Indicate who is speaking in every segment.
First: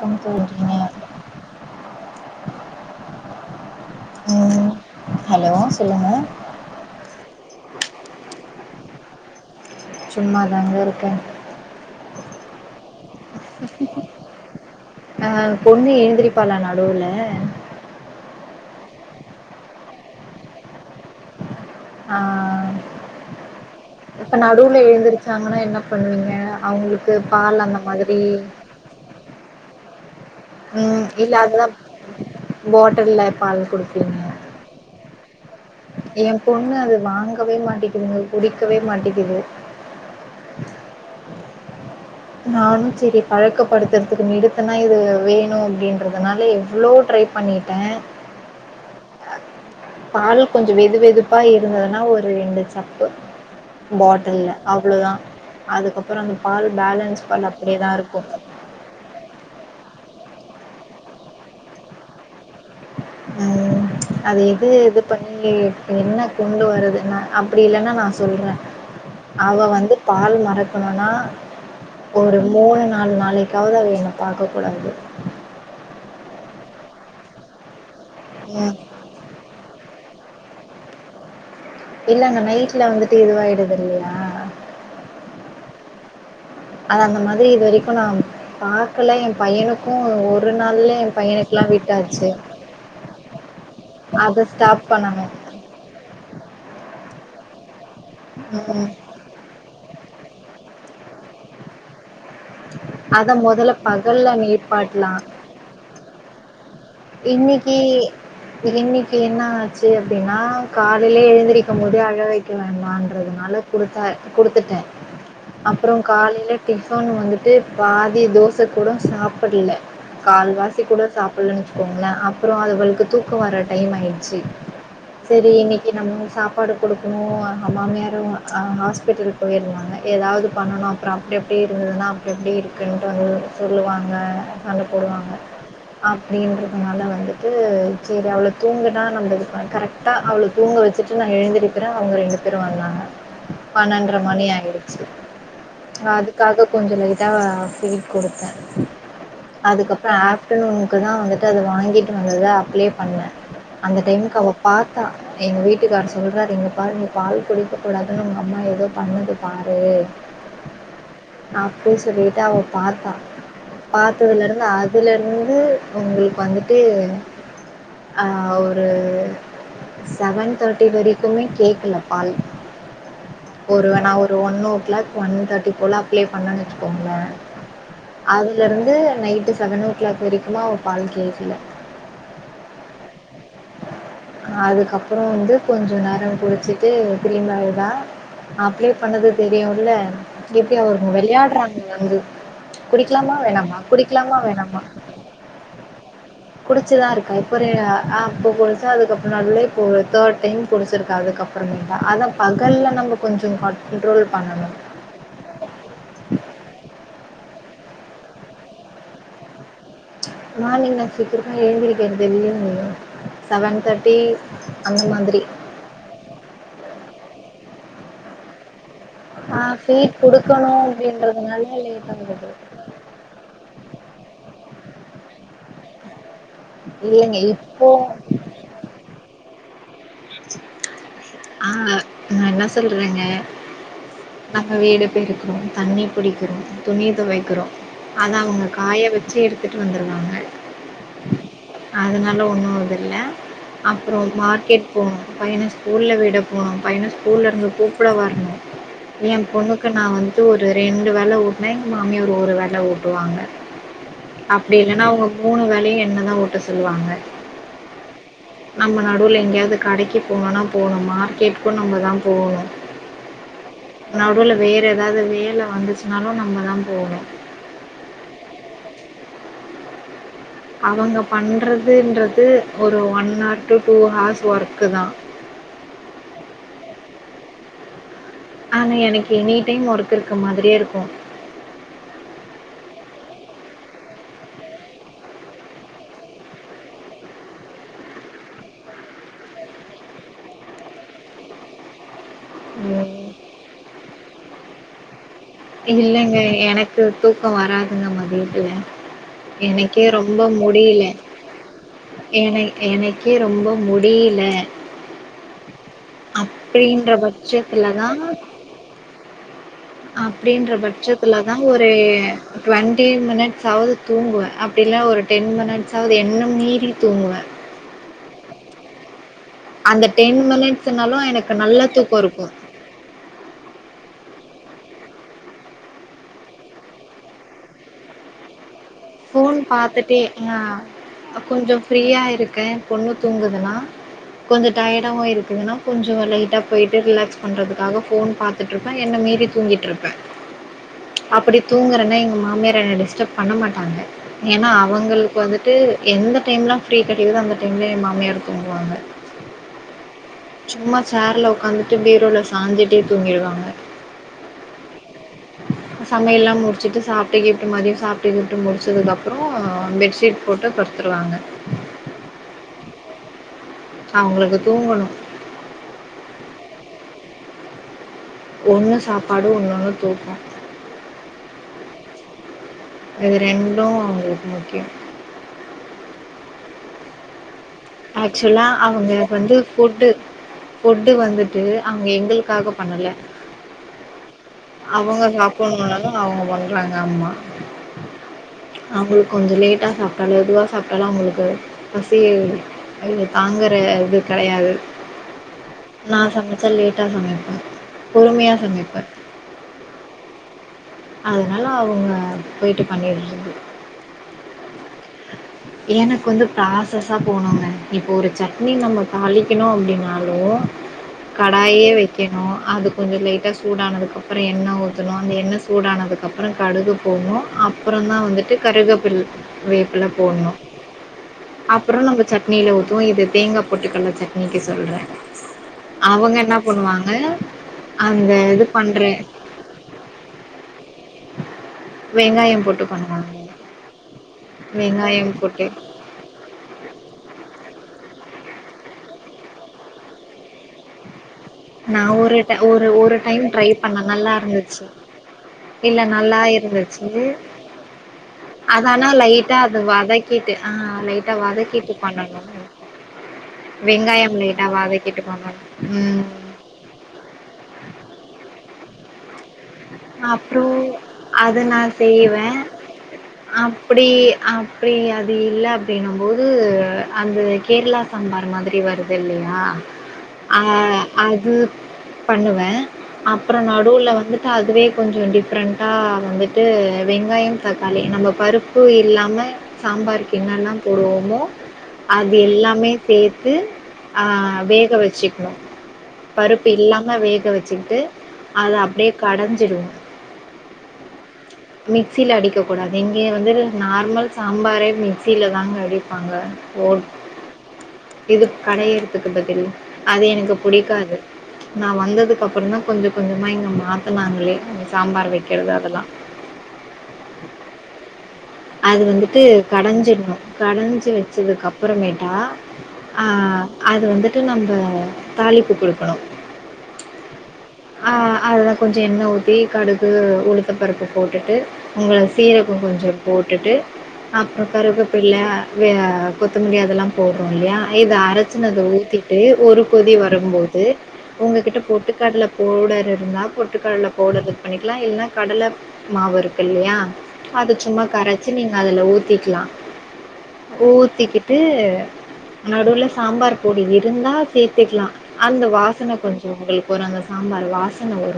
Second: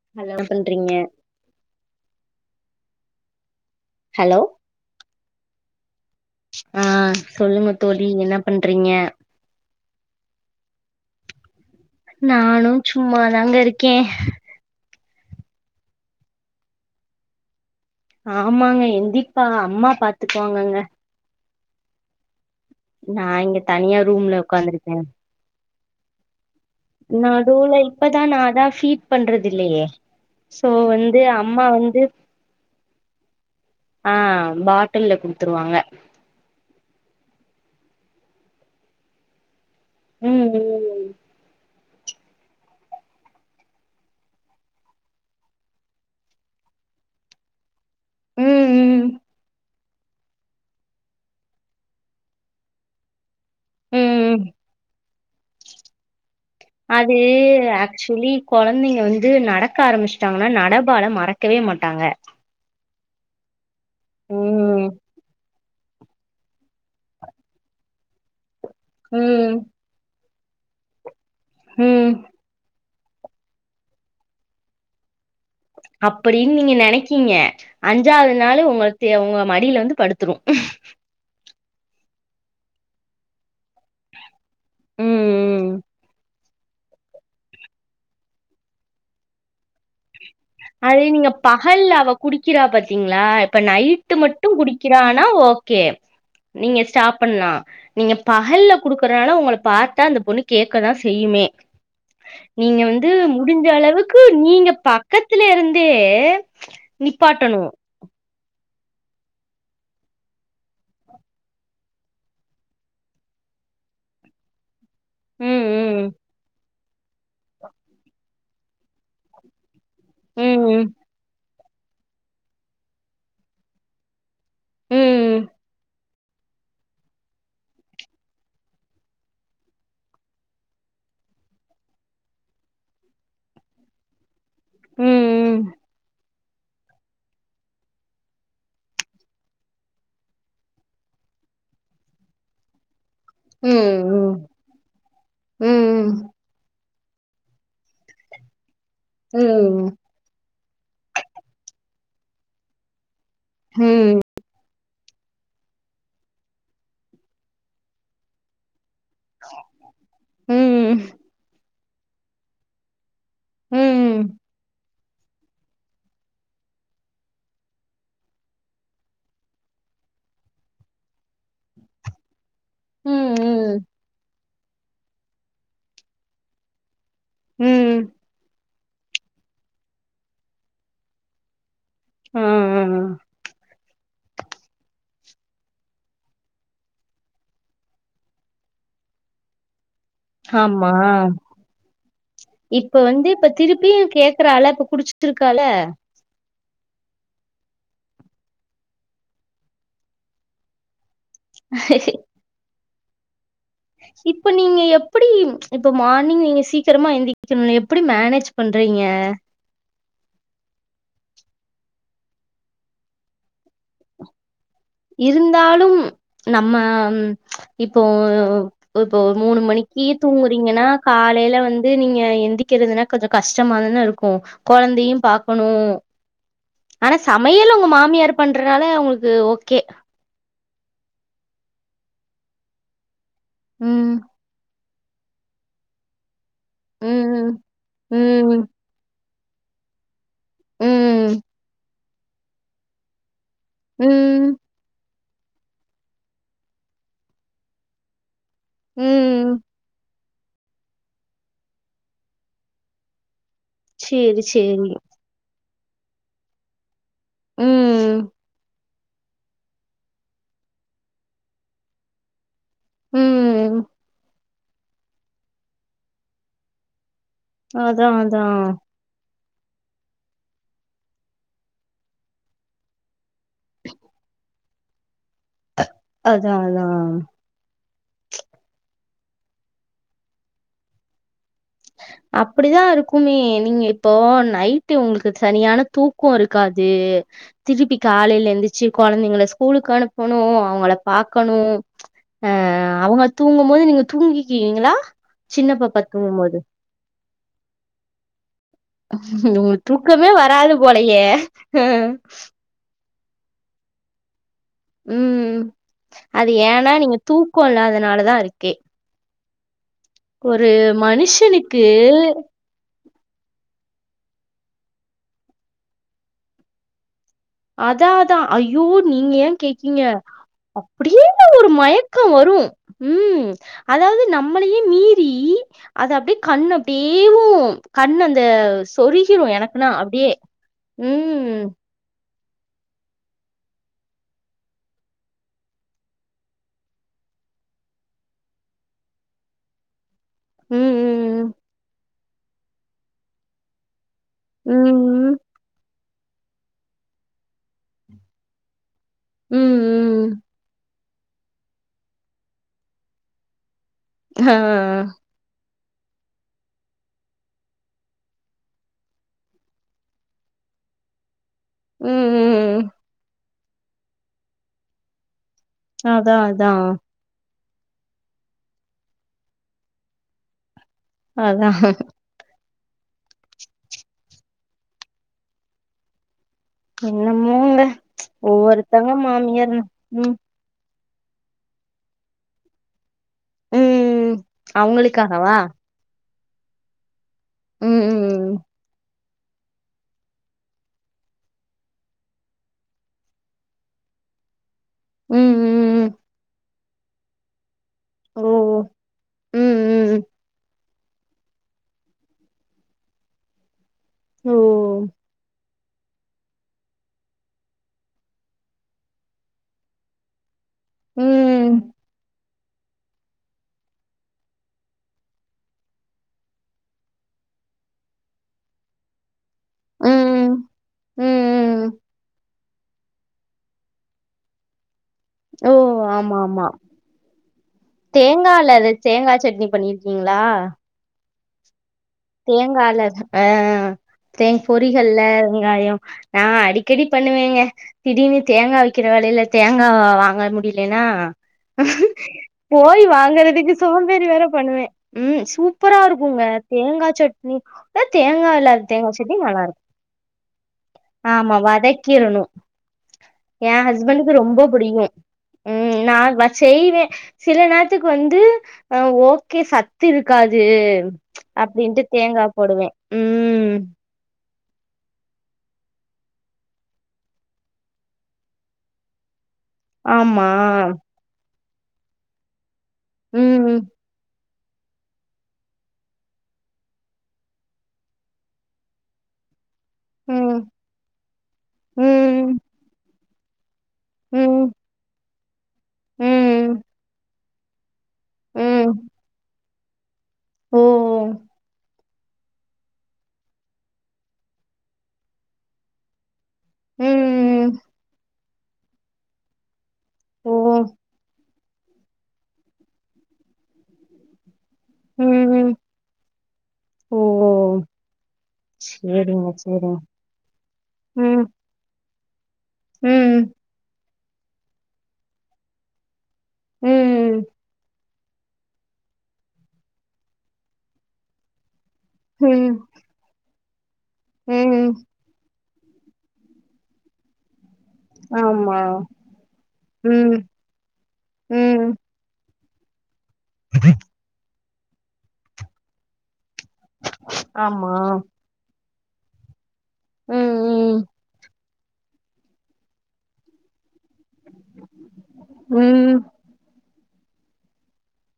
Speaker 1: பும்
Speaker 2: hello
Speaker 1: தோன்றின
Speaker 2: பண்றீங்க hello
Speaker 1: ம் ஹலோ சொல்லுங்க
Speaker 2: ஆ சொல்லுங்க தோழி என்ன பண்றீங்க
Speaker 1: சும்மாதாங்க இருக்கே
Speaker 2: நானு சும்மாாதாங்க இருக்கே
Speaker 1: ஆ பொண்ணு எழுந்திரிப்பாலா நடுவுல
Speaker 2: ஆமாங்க எந்திப்பா அம்மா பாத்துக்குவாங்கங்க
Speaker 1: ஆ
Speaker 2: நா இங்க தனியா ரூம்ல உகாந்துருக்கே
Speaker 1: எழுந்திரிச்சாங்கன்னா என்ன பண்ணுவீங்க அவங்களுக்கு பால்
Speaker 2: நடுவுல
Speaker 1: அந்த மாதிரி
Speaker 2: இப்பதா நா அதா ஃபீட் பண்றது இல்லையே சோ
Speaker 1: ம்
Speaker 2: வந்து
Speaker 1: இல்ல அதுதா
Speaker 2: அம்மா வந்து
Speaker 1: பாட்டில்ல பால்
Speaker 2: ஆ
Speaker 1: கொடுப்பீங்க
Speaker 2: பாட்டில்ல குடுத்துருவாங்க
Speaker 1: எ பொண்ணு அது வாங் கவே மாட்டக்குதுங்க குடிக்கவே மாட்டக்குது
Speaker 2: ம் ம்
Speaker 1: நானு சேரி பழக்கப்படுத்துறதுக்கு நெடுத்துனா இது வேணு அப்படின்றதுனால எவ்வளோ ட்ரை பண்ணிட்டே
Speaker 2: ம் ம்
Speaker 1: பால் கொஞ்சோ வெது வெதுப்பா இருந்ததுன்னா ஒரு ரெண்டு சப்பு
Speaker 2: ம்
Speaker 1: பாட்டில்ல அவ்ளவுதா அதுக்கப்புறோ அந்
Speaker 2: அது ஆக்சுவலி குழந்தைங்க வந்து நடக்க ஆரம்பிச்சு ட்டாங்கன்னா நடபால மறக்கவே மாட்டாங்க
Speaker 1: ம் அது இது
Speaker 2: ம்
Speaker 1: இது பண்ணி என்ன கொண்டு வருது ந அப்டி இல்லன்னா நா சொல்ற
Speaker 2: ம்
Speaker 1: அவ வந்து பால் மறக்கணுன்னா
Speaker 2: ம்
Speaker 1: ஒரு மூணு நாள் நாளைக்காவது அது என்ன பார்க்க கூடாது
Speaker 2: அப்டின்னு நீங்க நினைக்கீங்க அஞ்சாவது நாளு
Speaker 1: ம்
Speaker 2: உங்கள்தே உங்க மடியில வந்து படுத்துரு
Speaker 1: இல்லங்க நைட்ல வந்துட்டு இதுவாயிடுது இல்லையா
Speaker 2: உம் உம்
Speaker 1: அது அந்த மாரி இது வரைக்கு நா பாக்கல என் பையனுக்கு ஒ
Speaker 2: அது நீங்க பகல்ல அவ குடிக்கிறா பத்தீங்ளா இப்ப நைட்டு
Speaker 1: அதை
Speaker 2: மட்டு
Speaker 1: ஸ்டாப்
Speaker 2: குடிக்குறானா
Speaker 1: பண்ணணும்
Speaker 2: ஓகே நீங்க ஸ்டாப் பண்ணா நீங்க பகல்ல
Speaker 1: ம்
Speaker 2: குடுக்குறனால உங்கள பா த்தா அந்த பொண்ணு கேக்கதா செய்யுமே நீங்க வந்து
Speaker 1: அதை
Speaker 2: முடிஞ்ச
Speaker 1: முதல்ல
Speaker 2: அளவுக்கு
Speaker 1: பகலில்
Speaker 2: நீங்க பா
Speaker 1: நிப்பாட்டலாம்
Speaker 2: பக்கத்துல இருந்தே நிப்பாட்டணும்.
Speaker 1: இன்னக்கி இன்னைக்கு என்ன ஆச்சு அப்டின்னா காலேய எழுந்திருக்கு போது அழ வைக்கறன்றதுனால குடுத்தா குடுத்துட்டே அப்றோ
Speaker 2: ம். ம்.
Speaker 1: காலேல டிஃபன் வந்துட்டு பாதி தோச கூட சாப்டல்ல கால்வாசி
Speaker 2: ம்.
Speaker 1: கூட சாப்புலனு போங்கள அப்பறோ அது அவள்க்கு தூக்க வர டைம் ஆயிடுச்சு
Speaker 2: ம்.
Speaker 1: செரி இன்னைக்கு நம்ம சாப்பாடு குடுக்கணு எங்க மாமியாரு ஆ ஹாஸ்பிட்டல் போயிருந்தாங்க ஏதாவது பண்ணனு அப்றோ அப்டி அப்டியே இருந்ததுன்னா அப்டி அப்டி இருக்குன்ட்டு வந்து சொல்லுவாங்க சண்ட போடுவாங்க
Speaker 2: ம்.
Speaker 1: ஆம் நீ [unintelligible] அதனால வந்துட்டு சேரி அவள தூங்குனா நம்ம இது கரெக்டா அவள தூங்க வெச்சுட்டு நா எழுந்திருக்குறே அவுங்க ரெண்டு பேரு வந்தாங்க பன்னென்ர
Speaker 2: ம்.
Speaker 1: மணி ஆயிடுச்சு நா
Speaker 2: ம்.
Speaker 1: அதுக்காக கொஞ்சோ லைட்டா ஃபிட் குடுத்தே
Speaker 2: ம். ம்.
Speaker 1: அதுக்கப்றோ ஆ இதுக்கு தா வந்துட்டு அத வாங்கிட்டு வந்துதா அப்ளை பண்ணே
Speaker 2: ம்.
Speaker 1: அந்த
Speaker 2: ம்.
Speaker 1: டைமுக்கு அவ பாத்தா எங்க வீட்டுக்காரர் சொல்றார் இங்க பாருங்கள் பால் குடிக்ககூடாதுன்னு உங்க அம்மா ஏதோ பண்ணுது பாரு
Speaker 2: ம்.
Speaker 1: ஆப் அப்டின்னு சொல்லிட்டு அவ பாத்தா
Speaker 2: ம். ம்.
Speaker 1: பாத்ததுல இருந்து அதுல இருந்து ஒங்களுக்கு வந்துட்டு ஆ ஒரு செவன் தேட்டி வரைக்குமே கேக்கல பால்
Speaker 2: ம் ம்
Speaker 1: ஒருவன one o'clock one thirty போல அப்ளே பண்ணேனுவச்சுகோங்களே
Speaker 2: உம்ம்
Speaker 1: இதுல இருந்து நைட்டு செவன் ஓ கிளாக் வரைக்கும்மா ஒரு பால் கேது இல்ல
Speaker 2: உஹம் உம்
Speaker 1: அதுக்கப்புறம் வந்து கொஞ்சம் நேரம் குடிச்சிட்டு பிரிமாடுதான் அப்ளை பண்ணது தெரியும்ல எப்படி
Speaker 2: ஆமா
Speaker 1: அவருங்க விளையாடுறாங்க வந்து
Speaker 2: இப்ப வந்து
Speaker 1: குடிக்கலாமா
Speaker 2: இப்ப
Speaker 1: வேணாமா
Speaker 2: திருப்பியும்
Speaker 1: குடிக்கலாமா
Speaker 2: கேக்குறால
Speaker 1: வேணாமா
Speaker 2: இப்ப குடிச்சிச்சிருக்கால
Speaker 1: குடிச்சுதான் இருக்கா இப்போ ஒரு ஆஹ் இப்போ குடிச்ச அதுக்கப்புறம் நல்ல இ தேர்ட் டைம் குடிச்சிருக்கு அதுக்கப்புறமே அத பகல்ல நம்ம கொஞ்சம் கண்ட்ரோல்
Speaker 2: இப்ப
Speaker 1: பண்ணணும்
Speaker 2: நீங்க எப்படி இப்ப மார்னிங் நீங்க சீக்கிரமா எந்த எப்படி மேனேஜ் பண்றீங்க
Speaker 1: மார்னிங் நான் சீக்கிரமா எழுந்திருக்கிறது இல்ல செவன் தேர்ட்டி
Speaker 2: இருந்தாலும் நம்ம இப்போ இப்போ ஒரு
Speaker 1: ஆ
Speaker 2: மூணு மணிக்கு
Speaker 1: ஃபீட் குடுக்கணும்
Speaker 2: தூங்குறீங்கன்னா காலையில
Speaker 1: அப்படின்றதுனால
Speaker 2: வந்து
Speaker 1: லேட்
Speaker 2: நீங்க
Speaker 1: ஆகுது.
Speaker 2: எந்திக்கிறதுன்னா கொஞ்சம் கஷ்டமாதானே இருக்கும் குழந்த இதையும் பார்க்கணும் ஆனா
Speaker 1: இல்லைங்க
Speaker 2: சமையல் உங்க
Speaker 1: இப்போ
Speaker 2: மாமியார் பண்றதுனால உங்களுக்கு ஓகே ஒகே
Speaker 1: ஆஹ் நான் என்ன சொல்றேங்க
Speaker 2: ம்
Speaker 1: அங்க வீடு இருக்கணும் தண்ணி பிடிக்கும் துணிய
Speaker 2: ம்
Speaker 1: தொவைக்கிறோம் அத அவங்க
Speaker 2: ம்
Speaker 1: காய வச்ச வச்ச எடுத்துகட்டுந்துடுவாங்க
Speaker 2: உம்ம்
Speaker 1: அதனால ஒண்ணும் இல்ல அப்புறம்
Speaker 2: ம்.
Speaker 1: மார்க்கெட் போம் பையனைம் ஸ்கூலில் விீட போகனும் பையனைம் ஸ்கூல இருந்து கூப்பிட வரணும் என்
Speaker 2: ம்.
Speaker 1: பொண்ணுக்கு நான் வந்து ஒரு ரெண்டு வேலை ஊட்டனா எங்க மாமியார் ஒரு வேலை ஊட்டுவாங்க
Speaker 2: சரி,
Speaker 1: அப்படி
Speaker 2: சரி.
Speaker 1: இல்லன்னா உங்க மூணு வேலை [unintelligible] என்ன தா ஓட்ட சொல்லுவாங்க
Speaker 2: ம்
Speaker 1: நம்ம நடுவில் எங்கேயாவது கடைக்கு போணுனா போணும கேட்டு நம்ம தா போணு
Speaker 2: ம்.
Speaker 1: நடுல வேற எதாவது வேல வந்துச்சுனாலு நம்மதா போணும்
Speaker 2: அதா அதா
Speaker 1: அவங்க பண்றதுன்றது ஒரு one hour to two hours வொர் க்குதா
Speaker 2: அதா அதா
Speaker 1: ஆனா எனக்கு எனி டைம் ஒர்க் இருக்க மாதிரியே இருக்கு
Speaker 2: அப்படிதா இருக்குமே நீங்க இப்போ நைட்டு உங்களுக்கு சரியான தூக்க இருக்காது திருப்பி காலையில இருந்துச்சு குழந்தைங்க ஸ்கூலுக்கு அனுப்பனு அவங்கள பாக்கணு ஆ அவங்க
Speaker 1: ம்.
Speaker 2: தூங்கும் போது நீங்க தூங்கிக்கீங்களா
Speaker 1: இல்லைங்க எனக் கு தூக்க வராதுங்க மதியம்
Speaker 2: உங்களுக் தூக்கமே வராது
Speaker 1: முடியல.
Speaker 2: போலயே ஆ
Speaker 1: க்கே ரொம்ப முடியல
Speaker 2: ம் அது ஏன்னா
Speaker 1: அப்டின்ற
Speaker 2: நீங்க தூக்க
Speaker 1: பட்சத்துல
Speaker 2: இல்லாதனாலதா இருக்கே ஒரு
Speaker 1: அப்படின்ற பட்சத்துலதா
Speaker 2: மனுஷனுக்கு
Speaker 1: ஒரு டூவன் டென் மினிட்ஸ ஆவது தூங்குவே அப்படி இல்ல ஒரு டென் மினிட்ஸாவது என்ன மீறி தூங்குவே
Speaker 2: அதாதா ஐயோ நீங்க எ கேக்கீங்க
Speaker 1: அந்த
Speaker 2: அப்படியே
Speaker 1: மினிட்ஸ்னாலும் எனக்கு
Speaker 2: ஒரு
Speaker 1: நல்ல
Speaker 2: மயக்க
Speaker 1: தூக்கம் இருக்கும்.
Speaker 2: வரு ம் அதாவது நம் நம்மளே மீறி அத அப்படியே கண் அப்படியே கண் அந்த சொருகிரும்
Speaker 1: போன்
Speaker 2: எனக்குன்னா
Speaker 1: பாத்துட்டே
Speaker 2: அப்டியே.
Speaker 1: ஆ
Speaker 2: ம்.
Speaker 1: கொஞ்சோ ஃப்ரீயா இருக் கே பொண்ணு தூங்குதுனா கொஞ்சோ டர்டாகவு இருக்குதுன்னா கொஞ்சோ லைட்டா போய்டிவிட்டு ரிலாக்ஸ் பண்ணுறதுக்காக ஃபோன் பார்த்துட்டு்ருப்பே என்ன மீறி தூங்கிட்டு இருப்பே
Speaker 2: ம்.
Speaker 1: அப்படி தூங்குறேன்னாங் மாமியார் என்ன டிஸ்ட்ப பண்ண மாட் [unintelligible] ஏன்னா
Speaker 2: ம்.
Speaker 1: அவங்களுக்கு
Speaker 2: ம்.
Speaker 1: வந்துட்டு எந்த டைம் எல்லா ஃப்ரீ கிடைக்குதோ அந்த டைம்ல எ மாமியார் தூங்குவாங்க
Speaker 2: ம் ம் ம்
Speaker 1: சும்மா சேர்ல உட்காந்துட்டு பீரோல சாஞ்சுட்டே தூங்கிடுவாங்க
Speaker 2: ஆ
Speaker 1: அ சமையெல்லா முடிச்சுட்டு சாப்ட்டு கீப்ட்டு மதியோ சாப்ட்டு கீப்ட்டு முடிச்சதுக்கு அப்றோ ஆ பெட்ஷீட் போட்டு படுத்துருவாங்க
Speaker 2: ம் ம் ம் ம்
Speaker 1: அவங்களுக்கு தூங்கணு
Speaker 2: அதா அதா
Speaker 1: ஒண்ணு சாப்பாடு இன்னொன்னு தூக்கோ
Speaker 2: அதா
Speaker 1: இது ரெண்டு அவங்களுக்கு முக்கியோ
Speaker 2: இன்னமே
Speaker 1: ஆக்சுவலா அவங்க வந்து
Speaker 2: மாமியார்.
Speaker 1: ஃபுட்டு
Speaker 2: ம்.
Speaker 1: ஃபுட்டு வந்துட்டு அவங்க எங்களுக்காக பண்ணல
Speaker 2: ம்.
Speaker 1: அவங்க
Speaker 2: அவங்களுக்காகவா?
Speaker 1: சாப்பட்ணுனுதா அவங்க பண்றாங்க ஆமா
Speaker 2: ம். ம்.
Speaker 1: அவுங்களுக் கொஞ்ச லேட்டா சாப்ட்டாலு மெதுவா சாப்ட்டாலு அவங்களுக்கு பசி இடு தாங்குற இது கெடையாது
Speaker 2: ம். ம். ம்.
Speaker 1: நா சமைச்சா லேட் டா சமைப்பே பொறுமையா
Speaker 2: ஓ!
Speaker 1: சமைப்பே
Speaker 2: ம் ம்
Speaker 1: அதனால அவுங்க போயிட்டு பண்ணிர்றது
Speaker 2: ஓ
Speaker 1: எனக்கு வந்து ப்ராசஸா போனுங்க இப்போ ஒரு சட்னி நம்ம தாளிக்கணு அப்டினாலு கடாயே
Speaker 2: ம்
Speaker 1: வைக்கணு அது கொஞ்சோ லைட்டா சூடானதுக்கப்பறோ எண்ண ஊத்தணு அந்த எண்ண சூடானதுக்கப்றோ கடுகு போட்ணு அப்புறந்தா வந்துட்டு கருகாப்பில் வேப்பில போட்ணு
Speaker 2: ம் ம்
Speaker 1: அப்புறோ நம்ம சட் னில ஊத்துவோ இது தேங்கா போட்டு கல்ல சட்னிக்கு சொல்றே
Speaker 2: ஓ ஆமா ஆமா
Speaker 1: அந்த
Speaker 2: தேங்கா
Speaker 1: இது
Speaker 2: இல்லாது
Speaker 1: பண்றேன்
Speaker 2: தேங்கா சட்னி பண்ணிருக்கீங்களா
Speaker 1: வெங்காயம்
Speaker 2: தேங்கா
Speaker 1: போட்டு
Speaker 2: அல்ல
Speaker 1: பண்ணுவாங்க.
Speaker 2: ஆ தேங் பொரி கல்ல
Speaker 1: வெங்காயம் போட்டு
Speaker 2: வெங்காயோ நா அடிக்கடி பண்ணுவேங்க திடீர்னு தேங்கா விக்கிற வெலைல தேங்கா வா வாங்க முடியலன்னா
Speaker 1: நான் ஒரு ட ஒரு
Speaker 2: போய்
Speaker 1: ஒரு டைம் ட்ரை
Speaker 2: வாங்கறதுக்கு
Speaker 1: பண்ணேன்.
Speaker 2: சோம்பேறி
Speaker 1: நல்லா
Speaker 2: வேற
Speaker 1: இருந்துச்சு.
Speaker 2: பண்ணுவே ம்
Speaker 1: இல்ல
Speaker 2: சூப்பரா
Speaker 1: நல்லா
Speaker 2: இருக்குங்க தேங்கா
Speaker 1: இருந்துச்சு
Speaker 2: சட்னி ஆ தேங்கா
Speaker 1: அது
Speaker 2: இல்லாத
Speaker 1: ஆனா
Speaker 2: தேங்கா சட்னி
Speaker 1: லைட்டா
Speaker 2: நல்லா
Speaker 1: அது
Speaker 2: இருக்கு
Speaker 1: வதக்கிட்டு ஆ லைட்டா
Speaker 2: ஆமா
Speaker 1: வதக்கிட்டு பண்ணணு
Speaker 2: வதக்கிரணு யேன்
Speaker 1: வெங்காயம்
Speaker 2: ஹஸ்பண்டுக்கு ரொம்ப
Speaker 1: லைட்டா
Speaker 2: புடிக்கு
Speaker 1: வதக்கிட்டு பண்ணணு
Speaker 2: ம் நா வச் செய்வே சில நேரத்துக்கு வந்து ஆ ஓ கே சத்து இருக்காது அப்டின்ட்டு
Speaker 1: செய்வ
Speaker 2: தேங்கா போடுவே ம்
Speaker 1: அப்டி அப்டி இல்ல அது இல்ல பேனும் போது அந்த கேரளா சாம்பார் மாதிரி வருது இல்லையா
Speaker 2: ஆமா
Speaker 1: ஆ அது பண்ணுவன் அப்புறம்
Speaker 2: ம்
Speaker 1: நடுவுல வந்து கா அதுவே கொஞ்சம் டிஃப்ரெண்ட்டா வந்துட்டு வெங்காயம் தக்காளி நம்ம பருப்பு இல்லாம சாம்பாருக்கு
Speaker 2: ம்
Speaker 1: என்னல்லா போடுவோமோ அது
Speaker 2: ம்
Speaker 1: எல்லாமே சே கு ஆ
Speaker 2: ம்
Speaker 1: வேக வச்சி இன்னும் பருப்பு
Speaker 2: ம்
Speaker 1: இல்லாம வேக வச் சிட்டு அது அப்டே அஞ்சிரு
Speaker 2: ம் ம்
Speaker 1: மிக்சியில அடிக்கக்கூடாது இங்கே வந்து நார்மல் சாம்பாரே மிக்சியில தாங்க அடிப்பாங்க ஓட்
Speaker 2: ம்
Speaker 1: இது கடையறத்துக்கு பாத்திங்கனா அது
Speaker 2: ஓ
Speaker 1: எனக்கு புடிக்காது நா வந்ததுக்கு அப்புறம் தான் கொஞ்சம் கொஞ்சமா இங்க மாத்தனாங்களே சாம்பார் வைக்கிறது அதெல்லா
Speaker 2: ஓஹோ
Speaker 1: அது வந்துட்டு கடைஞ்சிருணும் கடைஞ்சி
Speaker 2: ம்
Speaker 1: வச்சதுக்கு அப்பறமேட் தா ஆ
Speaker 2: ம்
Speaker 1: அது வந்து டு நம்ப தாலிப்பு குடுக்கணும்
Speaker 2: ம்
Speaker 1: ஆ அதல்ல கொஞ்சம் எண்ண ஊத்தி கடுகு உளுத்தப்பருப்பு போட்டுட்டு உங்கள
Speaker 2: ம்
Speaker 1: சீரகம் கொஞ்சோ கெட்டு அப்ப
Speaker 2: ம்
Speaker 1: கருவேபிள்ள வே கொத்தமல்லி அதெல்லாம் போடுறோம் இல்லையா இதை அரைச்சுன்னு
Speaker 2: ஆமா
Speaker 1: அதை ஊத்திட்டு ஒரு கொதி
Speaker 2: ம்
Speaker 1: வரும்போது உங்ககிட்ட
Speaker 2: ம்
Speaker 1: பொட்டுக்காட்டுல ஓடற என்னா பொட்டுக்கல்ல போடுறது பண்ணிக்கலாம் இல்லைனா கடலை மாவரும் இல்லையா அது
Speaker 2: ஆமா
Speaker 1: சும்மா நீ அதுல ஊத்திக்கலாம்
Speaker 2: ம்
Speaker 1: ஊத்திக்கிட்டு நடுவுல சாம்பார் பொடி இருந்தா சேர்த்துக்கலாம் அந்த
Speaker 2: ம்
Speaker 1: வாசனை
Speaker 2: ம்
Speaker 1: கொஞ்சம் உங்களுக்கு அந்த சாம்பார் வாசனை உவ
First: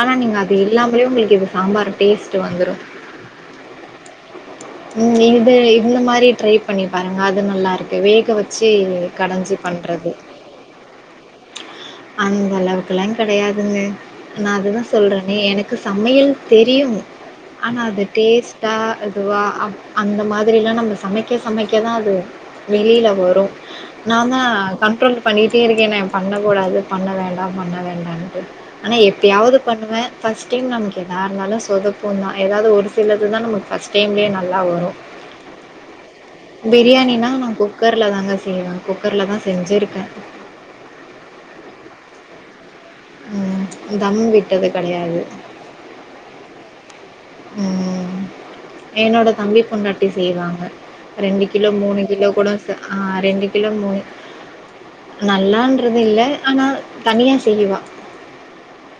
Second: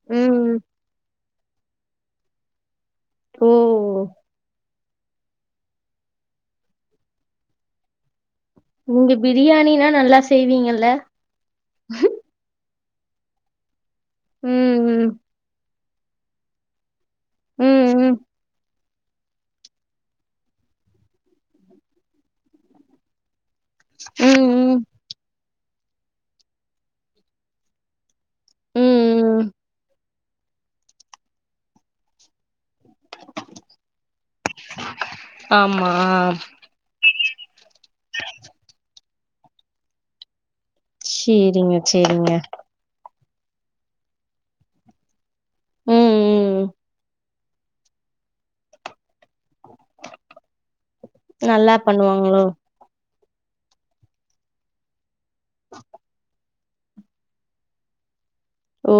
Speaker 1: ஆனா நீங்க
Speaker 2: ம்
Speaker 1: அது எல்லாமேயே உங்களுக்கு சாம்பார் டேஸ்ட்ட் வந்துடும்
Speaker 2: ஓஓ ம்
Speaker 1: உம் இது இந்த மாதிரி ட்ரை பண்ணி பாருங்க அது நல்லா இருக்கு வேக வச்ச
Speaker 2: நீங்க பிரியாணினா நல்லா செய்வீங்கல்ல
Speaker 1: அந்த அதுக்கெல்லாம் கிடையாதுங்க நான் அதுதான்
Speaker 2: ம் ம்
Speaker 1: சொல்றேனே எனக்கு சமையல் தெரியும் ஆனா
Speaker 2: ம்
Speaker 1: அது
Speaker 2: ம்
Speaker 1: டேஸ்டா அதுவாக அ அந்த மாதிரிலாம் நம்ம சமைக்க சமைக்க தான் அது வெளியில வரும் நான் தான்
Speaker 2: ம் ம்
Speaker 1: கண்ட்ரோல் பண்ணிட்டு கே இருக்கேன் நான் பண்ணக்கூடாது பண்ண வேண்டாம் பண்ண வேண்டாம் ஆனா
Speaker 2: ம் ம்
Speaker 1: எப்பயாவது பண்ணுவேன் பர்ஸ்ட் டைம் நமக்கு எதா இருந்தாலும் சொதப்ப தான் ஏதாவது ஒரு சிலது தான் நமக்கு ப்ரஸ்ட் டைம்லே நல்லா வரும்
Speaker 2: ஆமா
Speaker 1: பிரியாணினா ஆ குக்கரில் தாங்க செய்வவேன் கு க்கர்லதா செஞ்சிருக்கே
Speaker 2: சேரிங்க சேரிங்க
Speaker 1: ம் தம் விட்டது கெடையாது
Speaker 2: ம் ம்
Speaker 1: ம் என்னோட தம்பி பொண்ணாட்டி செய்வாங்க ரெண்டு கிலோ
Speaker 2: நல்லா
Speaker 1: மூணு கிலோ
Speaker 2: பண்ணுவாங்களோ
Speaker 1: கூட செ ஆ ரெண்டு கிலோ மூனு நல்லான்றது இல்ல ஆனா தனியா செய்யுவா
Speaker 2: ஓ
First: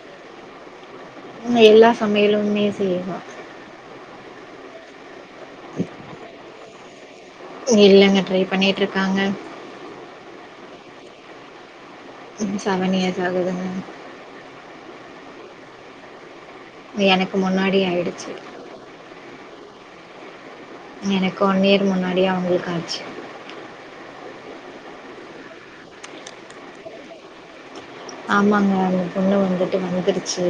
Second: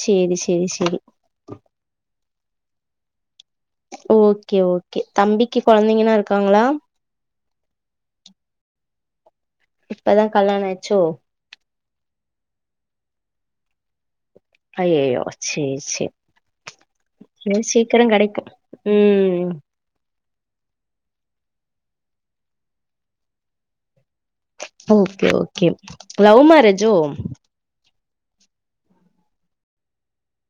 Speaker 2: சேரி சேரி சேரி
Speaker 1: எல்லா சமையலுமே செய்யவா
Speaker 2: ஓகே ஓகே தம்பிக்கு கொழந்தைங்கன்னா இருக்காங்களா
Speaker 1: இல்லங்க ட்ரை பண்ணிட்டு இருக்காங்க
Speaker 2: இப்பதா கல்யாணாச்சோ
Speaker 1: ம் செவன்இயர்ஸ் ஆகுதுங்க
Speaker 2: அய்அய்யோ சே சே
Speaker 1: எனக்கு
Speaker 2: சே
Speaker 1: முன்னாடி
Speaker 2: சீக்கிரோ
Speaker 1: ஆயிடுச்சு.
Speaker 2: கெடைக்கு ம்
Speaker 1: எனக்கு ஒன்ய்ர் முன்னாடியே அவுங்களுக்கு ஆச்சி
Speaker 2: ஓகே ஓகே லவ் மரேஜோ
Speaker 1: ஆமாங்க அந்த பொண்ணு வந்துட்டு வந்துருச்சி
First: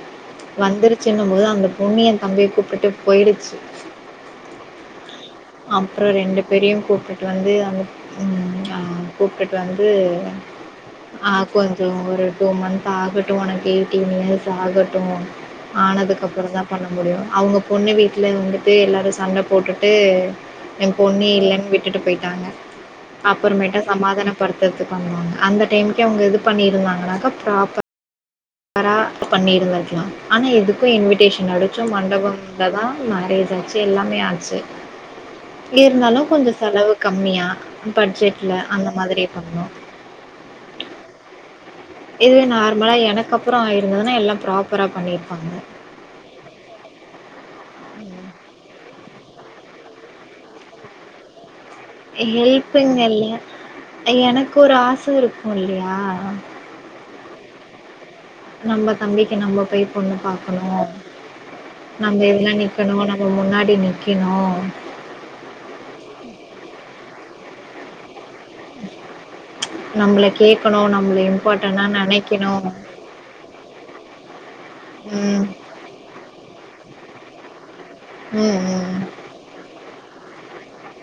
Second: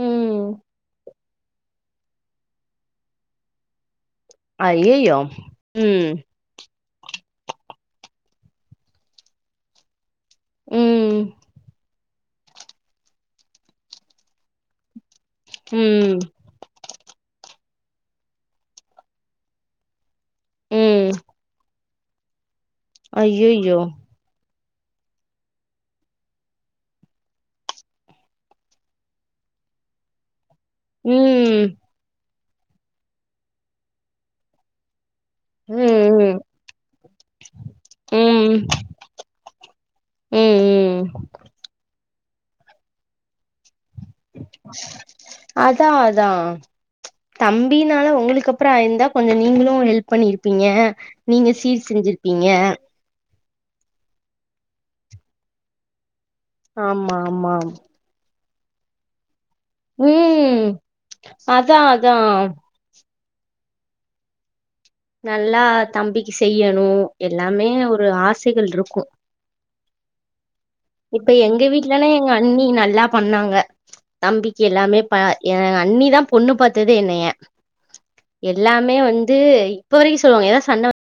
Speaker 2: ம்
Speaker 1: வந்துருச்சின்னு போது அந்த பொண்ணு ஏ தம்பிய கூப்பிட்டு போயிடிச்சி
Speaker 2: ஐய்ஐய்யோ
Speaker 1: அப்புறோ ரெண்டு பேரையு கூப் கிட்ட வந்து அந்த ம் கூப்புட்டு வந்து
Speaker 2: ம்
Speaker 1: ஆ கொஞ்சோ ஒரு டூ மந்த் ஆகட்டு உனக்கு எயட்டீன் இயர்ஸ் ஆகட்டு
Speaker 2: ம்
Speaker 1: ஆனதுக்கு அப்புறோதா பண் முடியு அவுங்க பொண்ணு வீட்ல இருந்துட்டே எல்லாரு சண்ட போட்டுட்டு ஏ
Speaker 2: ம்
Speaker 1: பொண்ணு இல்லன் விட் விட்டுட்டுபோயிட்டாங்க
Speaker 2: ஐய்யய்யோ
Speaker 1: அப்புறமேட்ட சமாதானப்படுத் த்து நல்லா பண்ணுவாங்க அந்த டைமுக்கு அவுங்க இது பண்ணி இருந்தாங்கன்னாக்க ப்ராபர் பண்ணி இருந்தா இருக்கலா ஆனா எதுக் இன்விடேஷன்
Speaker 2: ம்
Speaker 1: அடிச்சோ மண்டபம் அதா மேரேஜ் ஆச்சி எல்லாமே ஆச்சி
Speaker 2: ம்
Speaker 1: இருந்தாலு
Speaker 2: ம்
Speaker 1: கொஞ்சோ செலவு கம்மியா
Speaker 2: ம்
Speaker 1: பட்ஜெட்ல அந்த மாதிரி பண்ணு
Speaker 2: ம் ம்
Speaker 1: இதுவே நார்மலா எனக்கு அப்புறோ இருந்ததுனா எல்லா ப்ராப்ரா பண்ணிருப்பாங்க
Speaker 2: அதா அதா தம்பினால உங்களுக்கு அப்புற ஆயிருந்தா கொஞ்சோ நீங்களு ஹெல்ப் பண்ணிருப்பீங்க நீங்க சி
Speaker 1: ஹெல்பிங் அல்ல அ எனக்கு ஒரு ஆச இருக்கு இல்லையா
Speaker 2: ஆமா ஆமாம்
Speaker 1: நம்ப தம்பி நம்ம போய் பொண்ணு
Speaker 2: ம்
Speaker 1: பாக்கணு
Speaker 2: அதா அதா
Speaker 1: நம்ம எல்லா நிக்கணு நம் முன்னாடி நிற்கணு
Speaker 2: னு எல்லாமே ஒரு ஆச
Speaker 1: நம்மள கேட்கணு நம்
Speaker 2: இப்ப எங்க வீட்லன்னா எங்க அண்ணி நல்லா பண்ணாங்க தம்பிக்கு எல்லாமே ப
Speaker 1: ம்.
Speaker 2: எ அண்ணிதா பொண்ணு பாத்ததே என்னைய
Speaker 1: ம்,
Speaker 2: எல்லாமே
Speaker 1: ம்.
Speaker 2: வந்து இப்ப வரைக்கு சொல்வாங்க எனா சண்ட